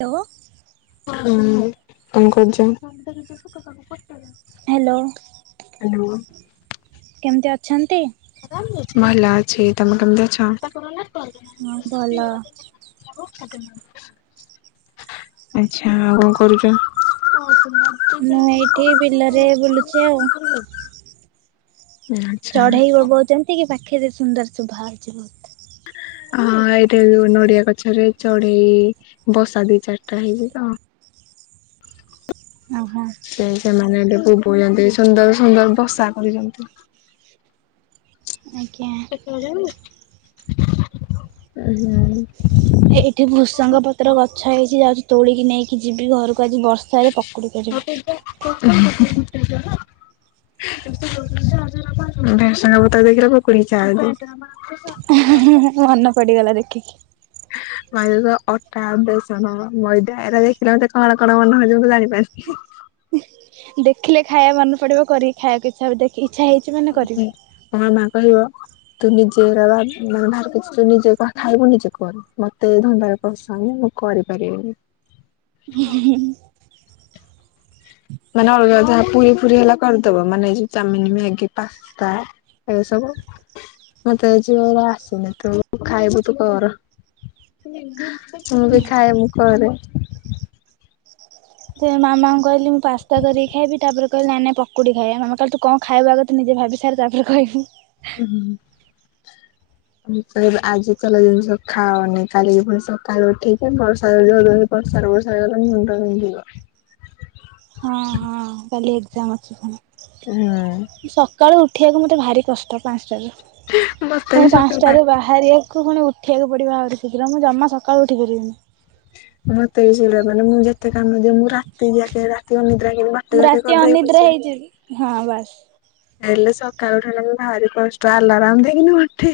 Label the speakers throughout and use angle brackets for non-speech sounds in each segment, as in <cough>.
Speaker 1: Hello.
Speaker 2: କଣ କରୁଚ?
Speaker 1: Hello କେମିତି ଅଛନ୍ତି?
Speaker 2: ଭଲ ଅଛି ତମେ କେମତି ଅଛ?
Speaker 1: ମୁଁ ଭଲ।
Speaker 2: ଆଛା ଆଉ କଣ କରୁଚ? <inaudible>
Speaker 1: ମୁଁ ଏଇଠି ବିଲରେ ବୁଲୁଛି ଆଉ। ଚଢେଇ ବୋବଉଚନ୍ତି କି ପାଖରେ ସୁନ୍ଦର ଶୁଭା ହଉଛି ବହୁତ।
Speaker 2: ଅ ଏଇଠି ନଡିଆ ଗଛରେ ଚଢେଇ ବସା ଦି ଚାରିଟା ହେଇଚି ତ।
Speaker 1: ଓହୋ
Speaker 2: ସେ ସେମାନେ ଏଠି ବୋବଉଚନ୍ତି ସୁନ୍ଦର ସୁନ୍ଦର ବସା କରଚନ୍ତି।
Speaker 1: ଆଜ୍ଞା।
Speaker 2: <unintelligible> ଅ ହଁ।
Speaker 1: ଏଇଠି ଭୁସଙ୍ଗ ପତ୍ର ଗଛ ହେଇଚି ଯାଉଛି ତୋଳିକି ନେଇ କି ଯିବି ଘରୁକୁ ଆଜି ବର୍ଷାରେ ପକୁଡ଼ି ପାରିବେ।
Speaker 2: <inaudible> <inaudible> ଭେସୁଙ୍ଗା ପତର ଦେଖିଲ ପକୁଡି ଇଚ୍ଛା ହଉଚି।
Speaker 1: ହୁଁ ହୁଁ ମନ ପଡିଗଲା ଦେଖିକି।
Speaker 2: <unintelligible> ଅଟା, ବେସନ, ମଇଦା ଏରା ଦେଖିଲା ମତେ କଣ କଣ ମନେ ହଉଚି ମୁଁ ଜାଣିପାରିନି ହିଁ।
Speaker 1: ହିଁ ଦେଖିଲେ ଖାଇବା ମନେ ପଡିବ କରିକି ଖାଇବାକୁ କିଛି ହବ ଦେଖିକି।
Speaker 2: ଓ ହୁଁ ମୋ କହିବ ତୁ ନିଜେ ଏରା ଭା ମାନେ ବାହାର କିଛି ତୁ ନିଜେ କ ଖାଇବୁ ନିଜେ କର ମତେ ଏ ଧନ୍ଦାରେ ପସାନି। ମୁଁ କରିପାରିବିନି।
Speaker 1: ହୁଁ ହୁଁ ହୁଁ।
Speaker 2: ମାନେ ଅଲଗା ଯାହା ପୁରୀ ଫୁରୀ ହେଲା କରିଦବ ମାନେ ଏଇଯଉ ଚାମିନି, ମ୍ୟାଗି ପାସ୍ତା। ଏ ସବୁ ମତେ ଆଜି ଏରା ଆସିନଥିବ ଖାଇବୁ ତୁ କର। ମୁଁ ବି ଖାଏ ମୁଁ କରେ।
Speaker 1: ସେ ମାମାଙ୍କୁ କହିଲି ମୁଁ ପାସ୍ତା କରିକି ଖାଇବି ତାପରେ କହିଲି ନାଇଁ ନାଇଁ ପକୁଡି ଖାଇବା ମାମା କହିଲେ ତୁ କଣ ଖାଇବା ଆଗ ତୁ ନିଜେ ଭାବି ସାରେ ତାପରେ କହିବୁ।
Speaker 2: ଉଁ ହୁଁ।
Speaker 1: <inaudible>
Speaker 2: ଆମୁକୁ କଇବେ ଆଜି ତେଲ ଜିନିଷ ଖାଅନି କାଲିିକି ଫୁଣି ସକାଳୁ ଉଠିକି ବର୍ଷା <unintelligible> <unintelligible> ମୁଣ୍ଡ ବିନ୍ଧିବ।
Speaker 1: ହଁ ହଁ କାଲି ଏଗଜାମ୍ ଅଛି ଫୁଣି।
Speaker 2: ହୁଁ।
Speaker 1: ଉଠିବାକୁ ମତେ ଭାରି କଷ୍ଟ ପାନସ୍ ଟାରୁ
Speaker 2: ମତେ ବି
Speaker 1: ମୁଁ ପାନସ୍
Speaker 2: ସକାଳୁ
Speaker 1: ଟା
Speaker 2: ପା
Speaker 1: ରେ ବାହାରିବା କଣ ଉଠିବାକୁ ପଡିବ ଆହୁରି ଶୀଘ୍ର ମୁଁ ଜମା ସକାଳୁ ଉଠି ପାରିବିନି।
Speaker 2: ମତେ ବି <unintelligible> ମାନେ ମୁଁ ଯେତେ କାମ ଦିଅ ମୁଁ ରାତି ଯାକେ ରାତି ଅନିଦ୍ରା ହେଇ <unintelligible> ବାଟା
Speaker 1: ମୁଁ
Speaker 2: ଯାକେ
Speaker 1: ରାତି
Speaker 2: କରିଦେବି
Speaker 1: ଅନିଦ୍ରା
Speaker 2: ପଛେ।
Speaker 1: ହେଇଯିବି ହଁ ବାସ୍
Speaker 2: ହେଲେ ସକାଳୁ ଉଠିବା ଲାଗି ଭାରି କଷ୍ଟ ଆଲାରାମ ଦେଇକିନି ଉଠି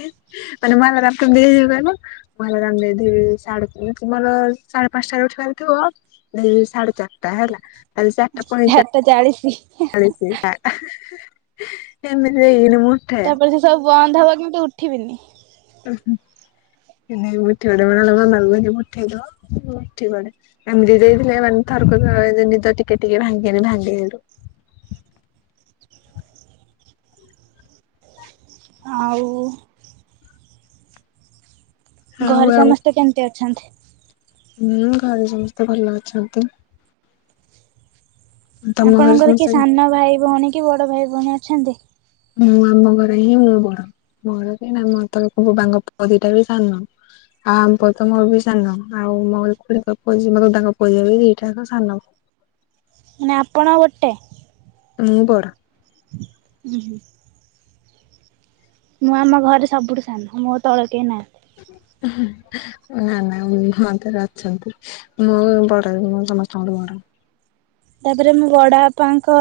Speaker 2: ମାନେ ମୁଁ ଆଲାରାମ କେମତି <unintelligible> ବ ମୁଁ ଅଲ୍ହାରାମ ଦେଇଦେଇ କି ସାଢ଼େ ତିନି ଜି ମୋର ସାଢେ ପାନସ୍ ଟାରେ ଉଠିବାର ଥିବ ଏଇ ସାଢେ ଚାରିଟା ହେଲା।
Speaker 1: ଚାରଟା ଚାଳିଶୀ।
Speaker 2: ଚାଳିଶି ଆ ହା ହା ଏମିତି ହେଇକିଣି
Speaker 1: ତାପରେ ସେ ସବୁ ବନ୍ଦ ହବ କିନ୍ତୁ ଉଠିବିନି।
Speaker 2: ଉଁ ହୁଁ। <unintelligible> ଉଠେଇଦବ ଉଠିବନି ଏମିତି <unintelligible> <unintelligible> ନିଦ ଟିକେ ଟିକେ ଭାଙ୍ଗେନି ଭାଙ୍ଗେ କିନ୍ତୁ।
Speaker 1: ହ ଆଉ।
Speaker 2: ଆଉ
Speaker 1: ଘରେ
Speaker 2: ଆଉ
Speaker 1: ସମସ୍ତେ କେମତି ଅଛନ୍ତି?
Speaker 2: ହୁଁ ଘରେ ସମସ୍ତେ ଭଲ ଅଛନ୍ତି। ତମ ଘରେ
Speaker 1: ଆପଣଙ୍କର କିଏ
Speaker 2: ସମସ୍ତେ
Speaker 1: ସାନ ଭାଇ ଭଉଣୀ କି ବଡ଼ ଭାଇ ଭଉଣୀ ଅଛନ୍ତି?
Speaker 2: ମୁଁ ଆମ ଘରେ ହିଁ ମୁଁ ବଡ। ମୋର କେହି <unintelligible> ପୁଅ ଦିଟା ବି ସାନ। ଆଉ ଆମ ପୁଅ ବି ମୋଠୁ ସାନ। ଆଉ ମୋ ଖୁଡି ଙ୍କ ପୁଅଝିଅ ମୋ ଦାଦା ଙ୍କ ପୁଅଝିଅ ବି ସାନ।
Speaker 1: ମାନେ ଆପଣ ଗୋଟେ?
Speaker 2: ହୁଁ ବଡ।
Speaker 1: <inaudible> ମୁଁ ଆମ ଘରେ ସବୁଠୁ ସାନ। ମୋ ତଳେ କେହି ନାହାଁନ୍ତି।
Speaker 2: ନା ନା ମୋ ତଳେ ଅଛନ୍ତି। ମୁଁ ବଡ଼। ମୁଁ ସମସ୍ତଙ୍କ ଠୁ ବଡ଼। <inaudible>
Speaker 1: ତାପରେ ମୋ ବଡ ବାପାଙ୍କ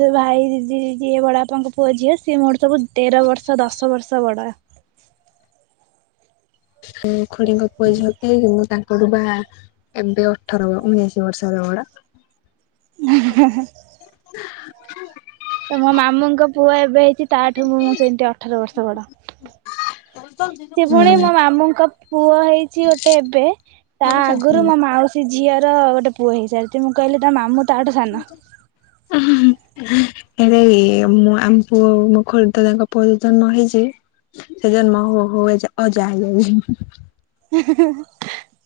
Speaker 1: ସେ ଭାଇ ଦିଦି ଯିଏ ବଡ ବାପାଙ୍କ ପୁଅ ଝିଅ ସିଏ ମୋଠୁ ସବୁ ତେର ବର୍ଷ ଦଶ ବର୍ଷ ବଡ଼।
Speaker 2: ଖୁଡିଙ୍କ ପୁଅ ଝିଅ ବି ମୁଁ ତା ମୋଠୁ ବା ଏବେ ଅଠର ଉଣେଇଶି ବର୍ଷର ବଡ଼।
Speaker 1: <inaudible> ତ ମୋ ମାମୁଙ୍କ ପୁଅ ଏବେ ହେଇଚି ତାଠୁ ମୁଁ ସେମିତି ଅଠର ବର୍ଷ ବଡ। ସେ ପୁଣି
Speaker 2: ହୁଁ
Speaker 1: ମୋ ମାମୁଁଙ୍କ ପୁଅ ହେଇଛି ଗୋଟେ ଏବେ ତା ଆଗରୁ ମୋ ମାଉସୀ ଝିଅ ର ଗୋଟେ ପୁଅ ହେଇସାରଚି। ମୁଁ କହିଲି ତା ମାମୁଁ ତାଠୁ ସାନ।
Speaker 2: ହେଲା କି ମୁଁ ଆମ ମୋ ଖୁଡି ଦାଦା ଙ୍କ ପୁଅ ଯେତେବେଳେ ନ ହେଇଚି ସେ ଜନ୍ମ ହୋଉ ହୋଉ ଅଜାା ହେଇଯାଇଚି।
Speaker 1: <inaudible>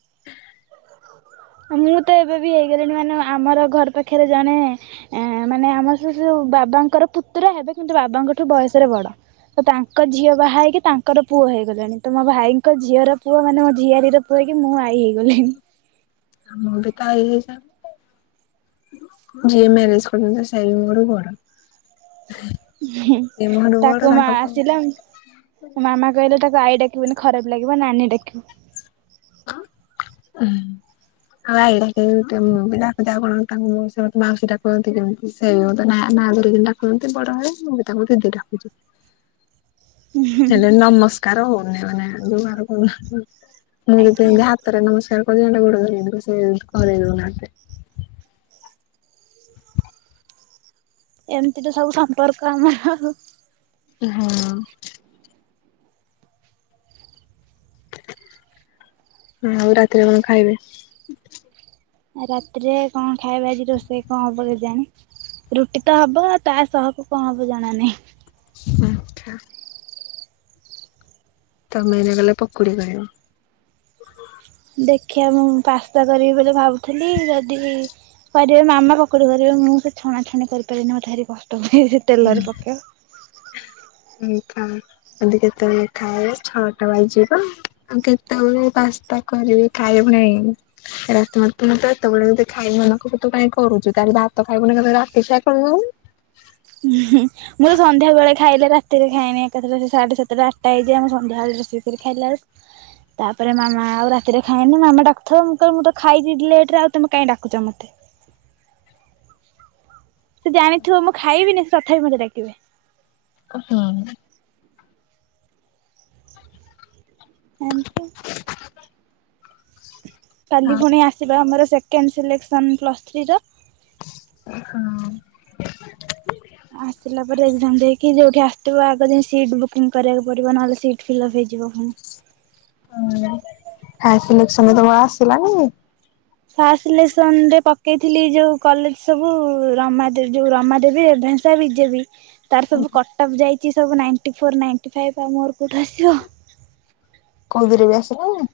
Speaker 1: ମୁଁ ତ ଏବେ ବି ହେଇଗଲିଣି ମାନେ ଆମର ଘର ପାଖରେ ଜଣେ ମାନେ ଆମ ସ ବାବାଙ୍କର ପୁତୁରା ହେବେ କିନ୍ତୁ ବାବାଙ୍କଠୁ ବୟସରେ ବଡ। ତ ତାଙ୍କ ଝିଅ ବାହା ହେଇକି ତାଙ୍କର ପୁଅ ହେଇଗଲାଣି। ତ ମୋ ଭାଇଙ୍କ ଝିଅର ପୁଅ ମାନେ ମୋ ଝିଆରୀ ର ପୁଅ ହେଇକି ମୁଁ ଆ ଆଈ ହେଇଗଲିଣି।
Speaker 2: ମୁଁ ବି ତ ଆଈ ହେଇସାରିଲିନି। ଯିଏ ମ୍ୟାରେଜ। <unintelligible> ସେ ମୋଠୁ ବଡ
Speaker 1: ତାକୁ ମା
Speaker 2: ତାଙ୍କ
Speaker 1: ଆସିଲା
Speaker 2: ଆଉ
Speaker 1: ମୋ ମାମା କହିଲେ ତାକୁ ଆଈ ଡାକିବୁନି ଖରାପ ଲାଗିବ ନାନୀ ଡାକିବୁ।
Speaker 2: <inaudible> <unintelligible> ଆ ନା ଧରିକି ଡାକୁୁଛନ୍ତି ବଡ ହେବେ। ମୁଁ ବି ତାଙ୍କୁ ଦିଦି ଡ଼ାକୁଚି।
Speaker 1: <inaudible>
Speaker 2: ହେଲେ ନମସ୍କାର ହଉନି ମାନେ। <unintelligible> ମୁଁ ତ
Speaker 1: ଆଜ୍ଞା
Speaker 2: ଏମିତି ହାତରେ ନମସ୍କାର କରୁଚି, ହେଲେ ଗୋଡ ଧରିକି ସେ କରେଇ ଦଉନାହାଁନ୍ତି।
Speaker 1: ଏମିତି ତ ସବୁ ସମ୍ପର୍କ ଆମର ଆଉ।
Speaker 2: ହଁ। ଆଉ ରାତିରେ କଣ ଖାଇବେ?
Speaker 1: ରାତିରେ କଣ ଖାଇବା ଆଜି ରୋଷେଇ କଣ ହବ କେଜାଣି। ରୁଟି ତ ହବ ତା ସହ ତାକୁ କଣ ହବ ଜଣା ନାହିଁ।
Speaker 2: <unintelligible> ତମେ ଏଇନା ଗଲେ ପକୁଡ଼ି କରିବ।
Speaker 1: ଦେଖିଆ ମୁଁ ପାସ୍ତା କରିବି ବୋଲି ଭାବୁଥିଲି, ଯଦି କରିବେ ମାମା ପକୁଡି କରିବେ। ମୁଁ ସେ ଛଣାଛଣି କରିପାରିବିନି। ମତେ ଭାରି କ ତେଲରେ ପକେଇବ।
Speaker 2: ଯଦି କେତେବେଳେ ଖାଇବ ଛଅଟା ବାଜିବ, ଆଉ କେତେବେଳେ ପାସ୍ତା କରି ଖାଇବାକୁ ନାଇଁ। <unintelligible> ମୁଁ ତ ଏତେବେଳେ ଯଦି ଖାଇବ ମନ କ ତୁ କାଇଁ କରୁଛୁ ଭାତ। <unintelligible>
Speaker 1: <inaudible> ମୁଁ ତ ସନ୍ଧ୍ୟା ବେଳେ ଖାଇଲେ ରାତିରେ ଖାଏନି। ଏକାଥରେ ସେ ସାଢେ ସାତଟା ଆଠଟା ହେଇଯାଏ। ମୁଁ ସନ୍ଧ୍ୟାବେଳେ ରୋଷେଇ କରି ଖାଇଲା ବେଳ କୁ। ହ ତାପରେ ମାମା ଆଉ ରାତିରେ ଖାଇନି ମାମା ଡାକୁଥୁବେ ମୁଁ କହିମି ମୁଁ ତ ଖାଇଚି ଦି- ଲେଟ ରେ ଆଉ ତୋମେ କାଇଁ ଡାକୁଚ ମୋତେ। <inaudible> ସିଏ ଜାଣିଥିବ ମୁଁ ଖାଇବିନି ସେ ତଥାପି ମୋତେ ଡାକିବେ।
Speaker 2: ଓ, ହୁଁ।
Speaker 1: ଏମତି। କାଲି
Speaker 2: ହଁ
Speaker 1: ପୁଣି ଆସିବ ଆମର ସେକେଣ୍ଡ ସିଲେକ୍ସନ ପ୍ଲସ୍ ଥ୍ରୀ ର।
Speaker 2: ଓ, ହଁ।
Speaker 1: ହଁ ଦେଇକି ଯୋଉଠି ଆସିଥିବ ଆଗ ଯାଇ ସିଟ୍ ବୁକିଂ କରିବାକୁ ପଡିବ ନହେଲେ ସିଟ୍ ଫିଲପ୍ ହେଇଯିବ ପୁଣି। ହ <inaudible>
Speaker 2: ହଁ ଫାଷ୍ଟ ସିଲେକ୍ସନ୍ ତ ମୋ ଆସିଲାନି।
Speaker 1: ଫାଷ୍ଟ ସିଲେକ୍ସନ ରେ ପକେଇଥିଲି ଯୋଉ କଲେଜ୍ ସବୁ ରମାଦେ ଯୋଉ ରମାଦେବୀ ଏ ଧେ ରେଭେନ୍ସା ବିଜେପି ତାର ସବୁ କଟଅଫ୍ ଯାଇଚି ସବୁ ନାଇଣ୍ଟି ଫୋର୍ ନାଇଣ୍ଟିି ଫାଇପ୍ ଆଉ ମୋର କୋଉଠୁ ଆସିବ। ହ <inaudible>
Speaker 2: କୋଉଥିରେ ବି ଆସିନି?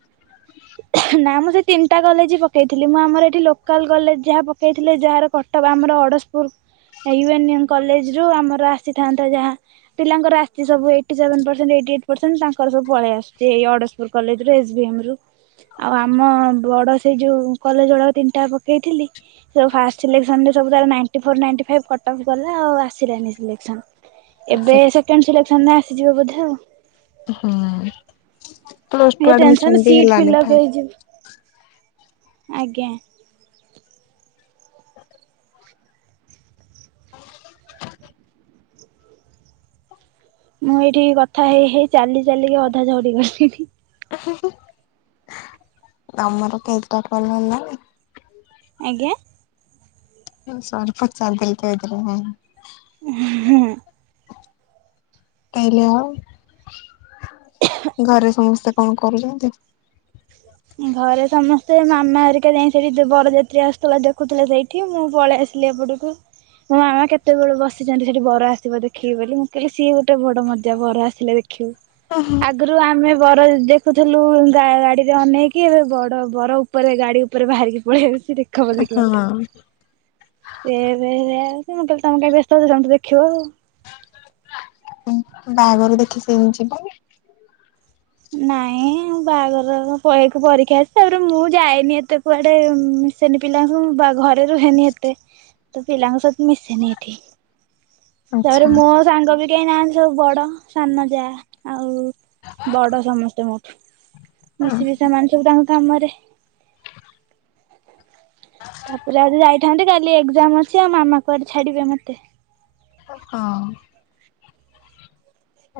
Speaker 1: ହ <inaudible> ନା ମୁଁ ସେଇ ତିନିଟା କଲେଜ୍ ପକେଇଥିଲି। ମୁଁ ଆମର ଏଠି ଲୋକାଲ୍ କଲେଜ୍ ଯାହା ପକେଇଥିଲେ। ଯାହାର କଟ୍ଅପ୍ ଆମର ଅଡ଼ଶପୁର। ଏ ୟୁନିୟମ୍ କଲେଜ୍ ରୁ ଆମର ଆସିଥାନ୍ତା ଯାହା। ପିଲାଙ୍କର ଆସିଚି ସବୁ ଏଇଟି ସେଭେନ୍ ପର୍ସେଣ୍ଟ ଏଇ ଟି ଏଇଟ୍ ପର୍ସେଣ୍ଟ ତାଙ୍କର ସବୁ ପଳେଇ ଆସଚି ଏଇ ଅଡ଼ଶପୁର କଲେଜ୍ ରୁ ଏସ୍ ବି ଏମ୍ ରୁ। ଆଉ ଆମ ବଡ ସେଇ ଯୋଉ କଲେଜ୍ ଗୁଡାକ ତିନିଟା ପକେଇଥିଲି। ଯୋଉ ଫାଷ୍ଟ ସିଲେକ୍ସନ ରେ ସବୁ ତାର ninety four ninety five cutoff କଲା ଆଉ ଆସିଲାନି ସିଲେକ୍ସନ। ଏବେ ସେକେଣ୍ଡ ସିଲେକ୍ସନ ରେ ଆସିଯିବ ବୋଧେ ଆଉ।
Speaker 2: ହୁଁ। ପ୍ଲସ
Speaker 1: ଏ
Speaker 2: ଟୁ ଆଡମିସନ
Speaker 1: ଟେନସନ୍
Speaker 2: ବି
Speaker 1: ସିଟ୍
Speaker 2: ହେଲାନି
Speaker 1: ଫିଲପ୍
Speaker 2: ଫା
Speaker 1: ହେଇଯିବ। ଆଜ୍ଞା। ମୁଁ ଏଇଠି କଥା ହେଇ ହେଇ ଚାଲି ଚାଲିକି ଅଧା ଝଡି ଗଲିଣି।
Speaker 2: ହ <unintelligible> ଆମର କେଇଟା କଲେ ହେଲାନି।
Speaker 1: ଆଜ୍ଞା।
Speaker 2: ମୁଁ ସର୍କ ଚାଲି ଚାଲିକି ଆଇଥିଲି ହଁ।
Speaker 1: ହଁ।
Speaker 2: କହିଲେ ଆ ଘରେ ସମସ୍ତେ। କଣ କରୁଚନ୍ତି?
Speaker 1: ଘରେ ସମସ୍ତେ ମାମା ହେରିକା ଯାଇ ସେଠି ଦେ-ବରଯାତ୍ରୀ ଆସୁଥିଲା ଦେଖୁଥିଲେ ସେଇଠି। ମୁଁ ପଳେଇ ଆସିି ଥିଲେ ଏପଟକୁ। ମୋ ମାମା କେତେବେଳୁ ବସିଚନ୍ତି ସେଠି ବର ଆସିବ ଦେଖିବି ବୋଲି। ମୁଁ କହିଲି ସିଏ ଗୋଟେ ବଡ ମଜା। ବର ଆସିଲେ ଦେ ଖିବୁ ଆଗରୁ ଆମେ ବର ଦେଖୁଥିଲୁ ଗା-ଗାଡି ଯେ ଅନେଇକି ଏବେ ବଡ ବର ଉପରେ ଗାଡି ଉପରେ ବାହାରିକି ପଳେଇ ଆଉଚି ଦେ ଖ ବୋଲିକି ମୋତେ
Speaker 2: ହଁ।
Speaker 1: ସେ ଏବେ ବେ ମୁଁ କହିଲି ତମେ କାଇଁ ବ୍ୟସ୍ତ ହଉଚୁ ଯାଉନୁ ତୁ ଦେଖିବ।
Speaker 2: ଉଁ, ବାହାଘରୁ ଦେଖି ସେ ଯିବନି?
Speaker 1: ନାଇଁ ବାହାଘର ର ପ-ଏକ ପରୀକ୍ଷା ଅଛି। ତାପରେ ମୁଁ ଯାଏନି ଏତେ କୁଆଡେ ଉଁ,। ମିଶେନି ପିଲାଙ୍କୁ ବା-ଘରେ ରୁହେନି ଏତେ। ତ ପିଲାଙ୍କ ସହିତ ମିଶେନି ଏଠି।
Speaker 2: ଆଚ୍ଛା।
Speaker 1: ତାପରେ ମୋ ସାଙ୍ଗ ବି କେହି ନାହାନ୍ତି। ସବୁ ବଡ ସାନ ଯା ଆଉ ବଡ ସମସ୍ତେ ମୋଠୁ।
Speaker 2: ଆ
Speaker 1: ମିଶିବି ସେମାନେ ସବୁ ତାଙ୍କ କାମରେ। ତାପରେ ଆଜି ଯାଇଥାନ୍ତି କାଲି ଏକ୍ଜାମ୍ ଅଛି ଆଉ ମାମା କୁଆଡେ ଛାଡିବେ ମୋତେ।
Speaker 2: ହଁ।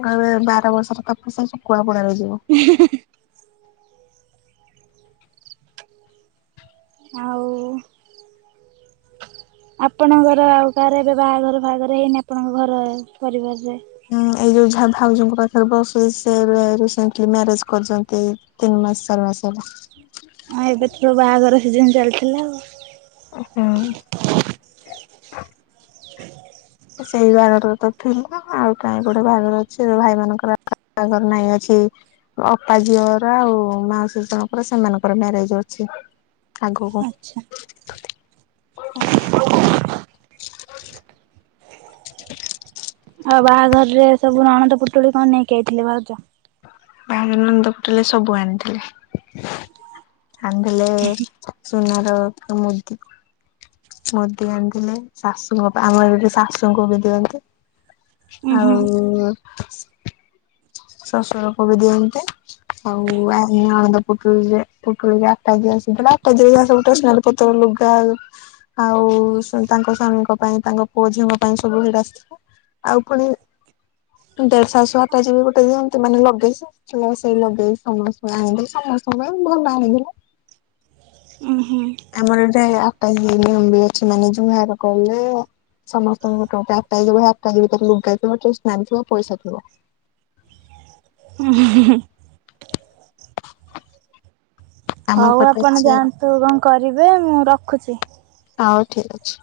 Speaker 2: କହିବେ ବାର ବର୍ଷର ତପସ୍ୟା ଶୁକୁଆ ପୁଡାରେ ଯିବ।
Speaker 1: ଆଉ ଆପଣଙ୍କର ଆଉ କାହାର ଏବେ ବାହାଘର ଫାହାଘର ହେଇନି ଆପଣଙ୍କ ଘରେ ପରିବାରରେ?
Speaker 2: ହୁଁ ଏଇ ଯୋଉ ଯାହା ଭାଉଜଙ୍କ ପାଖରେ ବସି। ସେ ଏବେ ରିସେଣ୍ଟଲି ମ୍ୟାରେଜ୍ କରିଚନ୍ତି ଏଇ ତିନି ମାସ ଚାରି ମାସ। ଆସ।
Speaker 1: ହଁ ଏବେ ତ ବାହାଘର ସିଜନ ଚାଲିଥିଲା ଆଉ।
Speaker 2: ହଁ
Speaker 1: ହୁଁ
Speaker 2: ସେଇ ବାହାଘର ତ ଥିଲା ଆଉ କାହିଁ ଗୋଟେ ବାହାଘର ଅଛିୋ ଭାଇମାନାନଙ୍କର ବାହାଘର ନାଇଁ ଅଛି ଅପା ଝିଅର ଆଉ ମାଉସୀ ସେ ଜଣଙ୍କର ସେମାନଙ୍କର ମ୍ୟାରେଜ୍‌ଅଛି ହୃତ୍ ଆଗକୁ
Speaker 1: ଆଚ୍ଛା
Speaker 2: ଇଶ୍
Speaker 1: ଆଉ ବାହାଘରରେ ସବୁ। ଣପଦ ପୁଟୁଳି କଣ ନେଇକି ଆଇଥିଲେ ଭାଉଛ
Speaker 2: ବାହାଘରନନ୍ଦ ପଟରେ ସବୁ ଆଣିଥିଲେ ଆଣି ଦେଲେସୁନାର ମୁଦି ମୁଦି ଆଣିଦେଲେ ଶାଶୁଙ୍କ ଆମର ଏଇ ଶାଶୁଙ୍କୁ ବି ଦିଅନ୍ତି
Speaker 1: ଉଁ ହୁଁ
Speaker 2: ଆଉ ଶଶୁରୋକୁ ବି ଦିଅନ୍ତି ଆଉ ଆ ନଣନ୍ଦ ପୁଟୁଳିରେ ପୁଟୁଳିୀରେ ଆଟା ଦିଅନ୍ତି ଟା ଯ ସବୁଟେ ସ୍ନାୀ ପତ୍ର ଲୁଗା ଆଉ ତାଙ୍କ ସ୍ଵାମୀଙ୍କ ପାଇଁ ତାଙ୍କ ପୁଅ ଝିଅଙ୍କ ପାଇଁ ସବୁ ଭିଡ ଆସିଥିଲା ଆଉ ପୁଣି ଦେଢଶାଶୁ ଆଟା ଯବି ଗୋଟେ େ ଯେମତି ମାନେ ଲଗେଇ ସେଇ ଲଗେଇ ସମସ୍ତଙ୍କୁ ଆଣି ସମସ୍ତଙ୍କୁ ପାଇଁ ଭଲ ଆଣି
Speaker 1: ହ
Speaker 2: ଆମର ଏଟ ନିୟମ ବି ଅଛି ମାନେ ଜୁମହାର କରଲେ ସମସ୍ତଙ୍କଟା ଯିବଟା ଯିବ ତାେ ଲୁଟାଇଥିବ ସ୍ାନ ିବ ପଇସା ଥିବ
Speaker 1: ହ
Speaker 2: ଆମ
Speaker 1: ହଉ
Speaker 2: ପଟେ
Speaker 1: ଆପଣ
Speaker 2: ଅଛି
Speaker 1: ଯାଆନ୍ତୁ କଣ କରିବେ ମୁଁ ରଖୁଛି
Speaker 2: ହଉ ଠିକ୍ ଅଛି